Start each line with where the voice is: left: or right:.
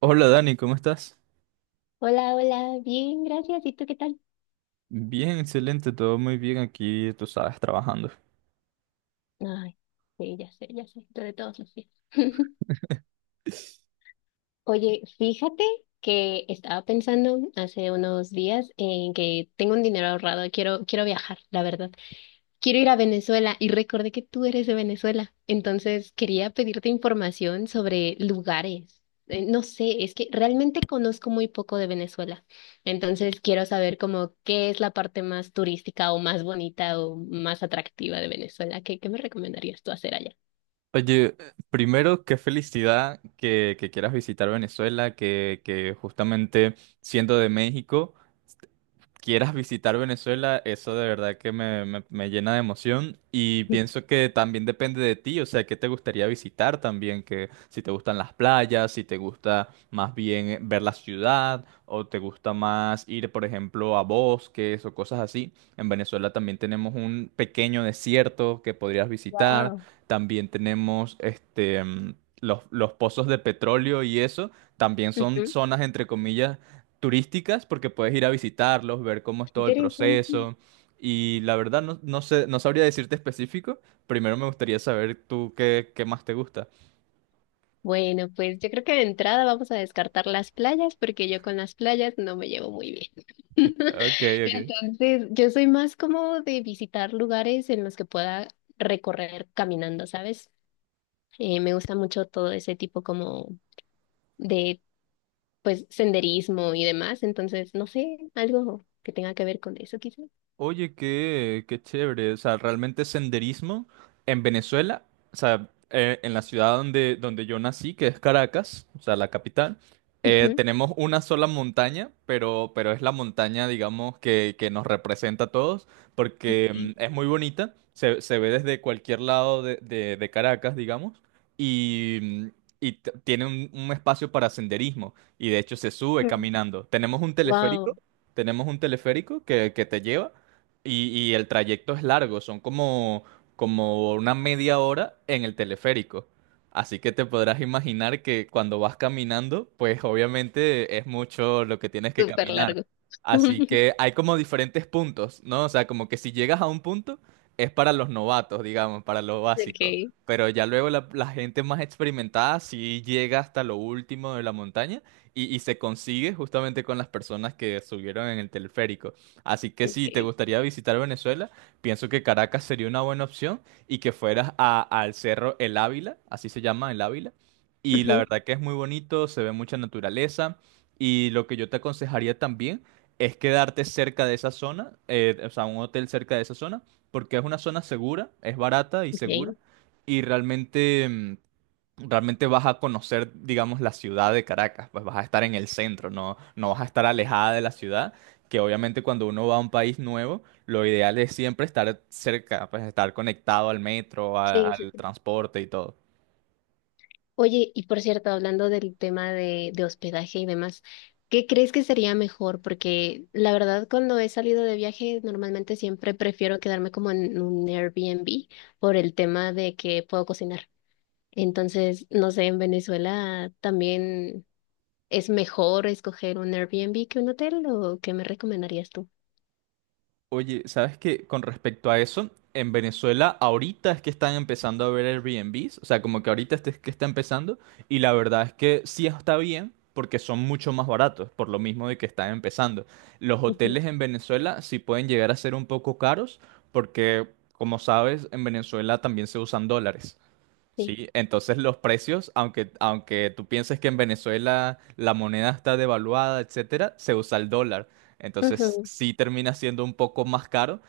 right: Hola Dani, ¿cómo estás?
left: Hola, hola, bien, gracias. ¿Y tú qué tal?
right: Bien, excelente, todo muy bien aquí, tú sabes, trabajando.
left: Ay, sí, ya sé, tú de todos los días. Oye, fíjate que estaba pensando hace unos días en que tengo un dinero ahorrado, quiero viajar, la verdad. Quiero ir a Venezuela y recordé que tú eres de Venezuela, entonces quería pedirte información sobre lugares. No sé, es que realmente conozco muy poco de Venezuela, entonces quiero saber como qué es la parte más turística o más bonita o más atractiva de Venezuela. ¿Qué me recomendarías tú hacer allá?
right: Oye, primero, qué felicidad que quieras visitar Venezuela, que justamente siendo de México quieras visitar Venezuela. Eso de verdad que me llena de emoción y pienso que también depende de ti, o sea, qué te gustaría visitar también, que si te gustan las playas, si te gusta más bien ver la ciudad, o te gusta más ir, por ejemplo, a bosques o cosas así. En Venezuela también tenemos un pequeño desierto que podrías visitar,
left: Wow,
right: también tenemos los pozos de petróleo, y eso también son zonas, entre comillas, turísticas, porque puedes ir a visitarlos, ver cómo es todo el
left: interesante.
right: proceso. Y la verdad no, no sé, no sabría decirte específico. Primero me gustaría saber tú qué más te gusta.
left: Bueno, pues yo creo que de entrada vamos a descartar las playas porque yo con las playas no me llevo muy bien.
right: Ok, ok.
left: Entonces, yo soy más como de visitar lugares en los que pueda recorrer caminando, ¿sabes? Me gusta mucho todo ese tipo como de, pues, senderismo y demás. Entonces, no sé, algo que tenga que ver con eso, quizás.
right: Oye, qué chévere. O sea, realmente senderismo en Venezuela, o sea, en la ciudad donde yo nací, que es Caracas, o sea, la capital,
left: Ujú.
right: tenemos una sola montaña, pero es la montaña, digamos, que nos representa a todos, porque es muy bonita, se ve desde cualquier lado de, de Caracas, digamos, y, mm, y tiene un espacio para senderismo, y de hecho se sube caminando. Tenemos un teleférico.
left: Wow,
right: Tenemos un teleférico que te lleva, y el trayecto es largo, como una media hora en el teleférico. Así que te podrás imaginar que cuando vas caminando, pues obviamente es mucho lo que tienes que
left: súper
right: caminar.
left: largo.
right: Así que hay como diferentes puntos, ¿no? O sea, como que si llegas a un punto, es para los novatos, digamos, para lo básico.
left: Okay,
right: Pero ya luego la gente más experimentada sí llega hasta lo último de la montaña, y se consigue justamente con las personas que subieron en el teleférico. Así que si te
left: okay.
right: gustaría visitar Venezuela, pienso que Caracas sería una buena opción, y que fueras al Cerro El Ávila, así se llama El Ávila. Y la
left: Ujú,
right: verdad que es muy bonito, se ve mucha naturaleza. Y lo que yo te aconsejaría también es quedarte cerca de esa zona, o sea, un hotel cerca de esa zona, porque es una zona segura, es barata y
left: ok.
right: segura.
left: Sí,
right: Y realmente vas a conocer, digamos, la ciudad de Caracas, pues vas a estar en el centro, no, no vas a estar alejada de la ciudad, que obviamente cuando uno va a un país nuevo, lo ideal es siempre estar cerca, pues estar conectado al metro,
left: sí, sí.
right: al transporte y todo.
left: Oye, y por cierto, hablando del tema de hospedaje y demás, ¿qué crees que sería mejor? Porque la verdad, cuando he salido de viaje, normalmente siempre prefiero quedarme como en un Airbnb por el tema de que puedo cocinar. Entonces, no sé, en Venezuela también es mejor escoger un Airbnb que un hotel, ¿o qué me recomendarías tú?
right: Oye, ¿sabes qué? Con respecto a eso, en Venezuela ahorita es que están empezando a ver Airbnbs, o sea, como que ahorita este es que está empezando, y la verdad es que sí está bien, porque son mucho más baratos, por lo mismo de que están empezando. Los
left: Ujú.
right: hoteles en Venezuela sí pueden llegar a ser un poco caros porque, como sabes, en Venezuela también se usan dólares.
left: Sí.
right: Sí, entonces los precios, aunque tú pienses que en Venezuela la moneda está devaluada, etcétera, se usa el dólar. Entonces
left: Ujú,
right: sí termina siendo un poco más caro,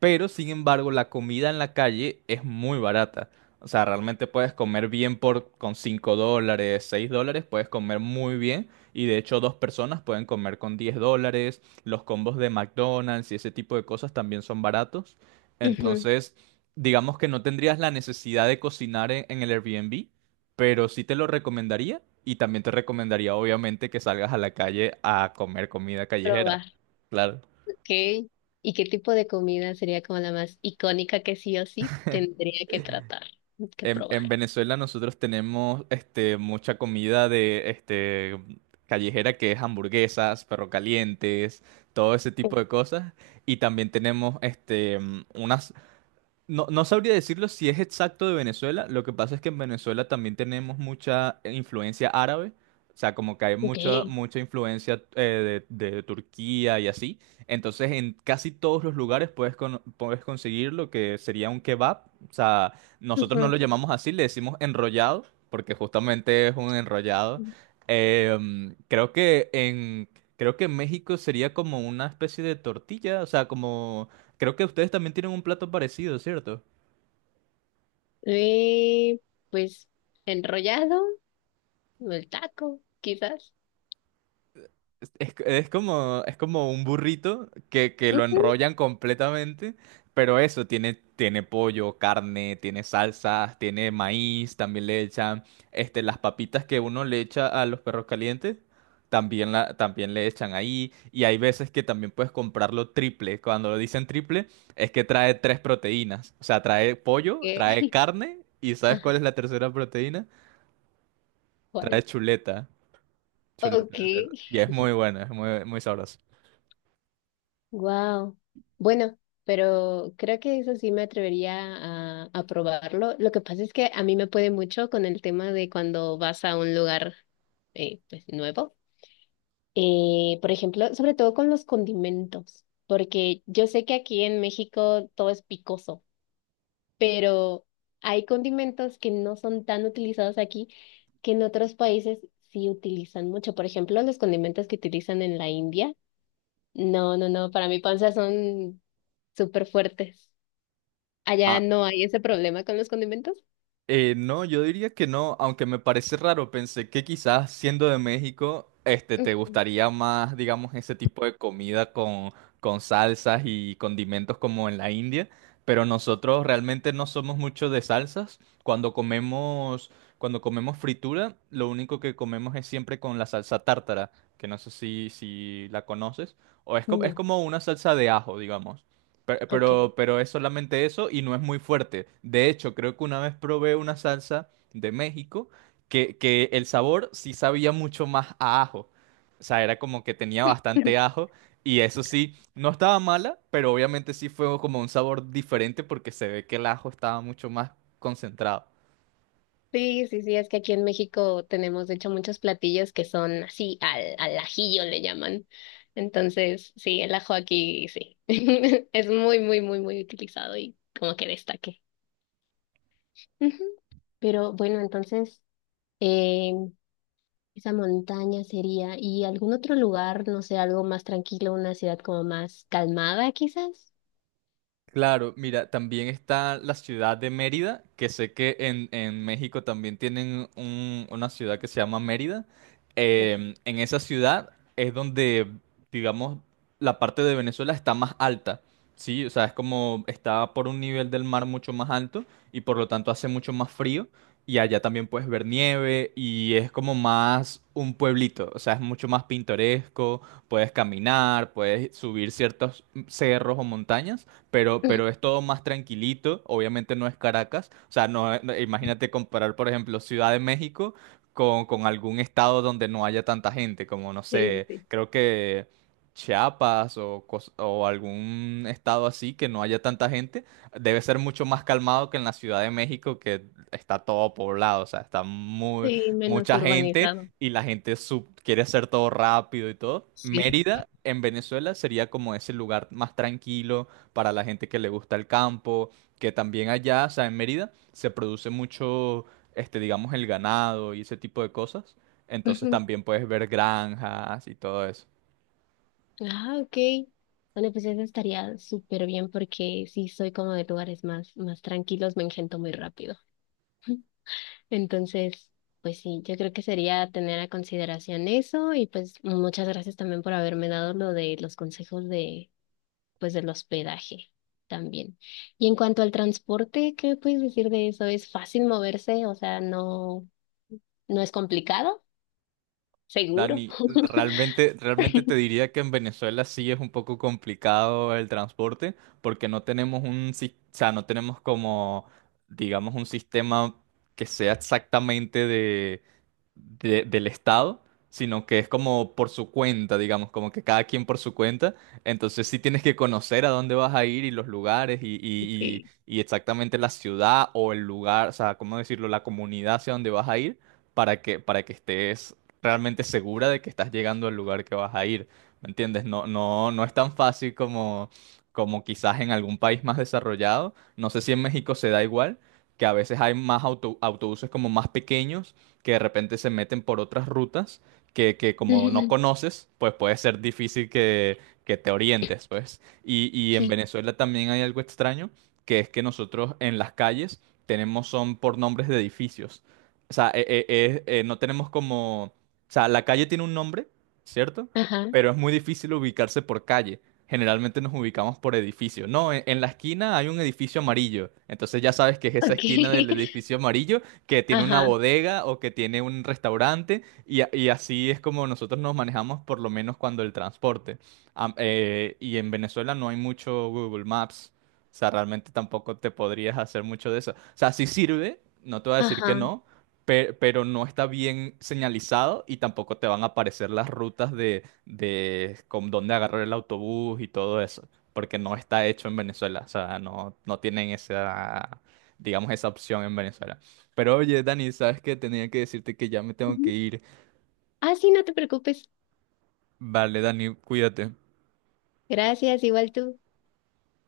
right: pero sin embargo la comida en la calle es muy barata. O sea, realmente puedes comer bien por con $5, $6, puedes comer muy bien. Y de hecho dos personas pueden comer con $10. Los combos de McDonald's y ese tipo de cosas también son baratos.
left: ujú.
right: Entonces digamos que no tendrías la necesidad de cocinar en el Airbnb, pero sí te lo recomendaría, y también te recomendaría obviamente que salgas a la calle a comer comida callejera.
left: Probar.
right: Claro.
left: Ok. ¿Y qué tipo de comida sería como la más icónica que sí o sí tendría que tratar, que
right: En
left: probar?
right: Venezuela nosotros tenemos este, mucha comida de este, callejera, que es hamburguesas, perro calientes, todo ese tipo de cosas. Y también tenemos este, una... no, no sabría decirlo si es exacto de Venezuela. Lo que pasa es que en Venezuela también tenemos mucha influencia árabe. O sea, como que hay
left: Ok.
right: mucha, mucha influencia de Turquía y así. Entonces, en casi todos los lugares puedes, puedes conseguir lo que sería un kebab. O sea, nosotros no
left: Ujú.
right: lo llamamos así, le decimos enrollado, porque justamente es un enrollado. Creo que creo que en México sería como una especie de tortilla. O sea, como... Creo que ustedes también tienen un plato parecido, ¿cierto?
left: Eh, pues enrollado, o el taco, quizás.
right: Es como un burrito que lo
left: Ujú.
right: enrollan completamente, pero eso, tiene, tiene pollo, carne, tiene salsas, tiene maíz, también le echan este, las papitas que uno le echa a los perros calientes, también, la, también le echan ahí, y hay veces que también puedes comprarlo triple. Cuando lo dicen triple, es que trae tres proteínas, o sea, trae pollo,
left: Eh,
right: trae carne, y ¿sabes cuál
left: Ajá,
right: es la tercera proteína? Trae
left: ¿cuál?
right: chuleta. Chuleta
left: Ok,
right: de cerdo. Y es muy buena, es muy, muy sabrosa.
left: wow. Bueno, pero creo que eso sí me atrevería a probarlo. Lo que pasa es que a mí me puede mucho con el tema de cuando vas a un lugar pues, nuevo. Por ejemplo, sobre todo con los condimentos, porque yo sé que aquí en México todo es picoso, pero hay condimentos que no son tan utilizados aquí que en otros países sí utilizan mucho. Por ejemplo, los condimentos que utilizan en la India, no, no, no, para mi panza son súper fuertes. Allá
right: Ah,
left: no hay ese problema con los condimentos.
right: No, yo diría que no, aunque me parece raro, pensé que quizás siendo de México, este, te
left: Ujú.
right: gustaría más, digamos, ese tipo de comida con salsas y condimentos como en la India, pero nosotros realmente no somos mucho de salsas. Cuando comemos fritura, lo único que comemos es siempre con la salsa tártara, que no sé si la conoces, es
left: No,
right: como una salsa de ajo, digamos.
left: ok.
right: Pero es solamente eso y no es muy fuerte. De hecho, creo que una vez probé una salsa de México que el sabor sí sabía mucho más a ajo. O sea, era como que tenía bastante ajo, y eso sí, no estaba mala, pero obviamente sí fue como un sabor diferente porque se ve que el ajo estaba mucho más concentrado.
left: Sí, sí, sí, es que aquí en México tenemos de hecho muchos platillos que son así, al, al ajillo le llaman. Entonces, sí, el ajo aquí sí. Es muy, muy, muy, muy utilizado y como que destaque. Ujú. Pero bueno, entonces, eh, esa montaña sería, ¿y algún otro lugar, no sé, algo más tranquilo, una ciudad como más calmada quizás?
right: Claro, mira, también está la ciudad de Mérida, que sé que en México también tienen una ciudad que se llama Mérida. En esa ciudad es donde, digamos, la parte de Venezuela está más alta, ¿sí? O sea, es como está por un nivel del mar mucho más alto, y por lo tanto hace mucho más frío. Y allá también puedes ver nieve, y es como más un pueblito, o sea, es mucho más pintoresco, puedes caminar, puedes subir ciertos cerros o montañas, pero es todo más tranquilito, obviamente no es Caracas, o sea, no, imagínate comparar, por ejemplo, Ciudad de México con algún estado donde no haya tanta gente, como, no
left: Sí,
right: sé,
left: sí,
right: creo que... Chiapas o, o algún estado así que no haya tanta gente, debe ser mucho más calmado que en la Ciudad de México, que está todo poblado, o sea, está muy,
left: sí, menos
right: mucha gente,
left: urbanizado.
right: y la gente quiere hacer todo rápido y todo.
left: Sí.
right: Mérida en Venezuela sería como ese lugar más tranquilo, para la gente que le gusta el campo, que también allá, o sea, en Mérida se produce mucho, este, digamos, el ganado y ese tipo de cosas. Entonces también puedes ver granjas y todo eso.
left: Ah, ok. Bueno, pues eso estaría súper bien porque sí soy como de lugares más, más tranquilos, me engento muy rápido. Entonces, pues sí, yo creo que sería tener a consideración eso y pues muchas gracias también por haberme dado lo de los consejos de, pues del hospedaje también. Y en cuanto al transporte, ¿qué puedes decir de eso? ¿Es fácil moverse? O sea, no, no es complicado, seguro.
right: Dani, realmente, realmente te diría que en Venezuela sí es un poco complicado el transporte, porque no tenemos o sea, no tenemos como, digamos, un sistema que sea exactamente de, del Estado, sino que es como por su cuenta, digamos, como que cada quien por su cuenta. Entonces sí tienes que conocer a dónde vas a ir, y los lugares, y,
left: Sí.
right: y, y exactamente la ciudad o el lugar, o sea, ¿cómo decirlo? La comunidad hacia dónde vas a ir, para que estés realmente segura de que estás llegando al lugar que vas a ir, ¿me entiendes? No, no, no es tan fácil como, como quizás en algún país más desarrollado. No sé si en México se da igual, que a veces hay más autobuses como más pequeños que de repente se meten por otras rutas que como no
left: Ujú,
right: conoces, pues puede ser difícil que te orientes, pues. Y en
left: Sí,
right: Venezuela también hay algo extraño, que es que nosotros en las calles tenemos son por nombres de edificios. O sea, no tenemos como... o sea, la calle tiene un nombre, ¿cierto?
left: ajá,
right: Pero es muy difícil ubicarse por calle. Generalmente nos ubicamos por edificio. No, en la esquina hay un edificio amarillo. Entonces ya sabes que es esa
left: Ok.
right: esquina del edificio amarillo que tiene una
left: ajá,
right: bodega o que tiene un restaurante. Y, y así es como nosotros nos manejamos, por lo menos cuando el transporte. Y en Venezuela no hay mucho Google Maps. O sea, realmente tampoco te podrías hacer mucho de eso. O sea, sí sirve, no te voy a decir que
left: ajá.
right: no, pero no está bien señalizado, y tampoco te van a aparecer las rutas de con dónde agarrar el autobús y todo eso, porque no está hecho en Venezuela, o sea, no, no tienen esa, digamos, esa opción en Venezuela. Pero oye, Dani, ¿sabes qué? Tenía que decirte que ya me tengo que
left: Ujú.
right: ir.
left: Ah, sí, no te preocupes.
right: Vale, Dani, cuídate.
left: Gracias, igual tú.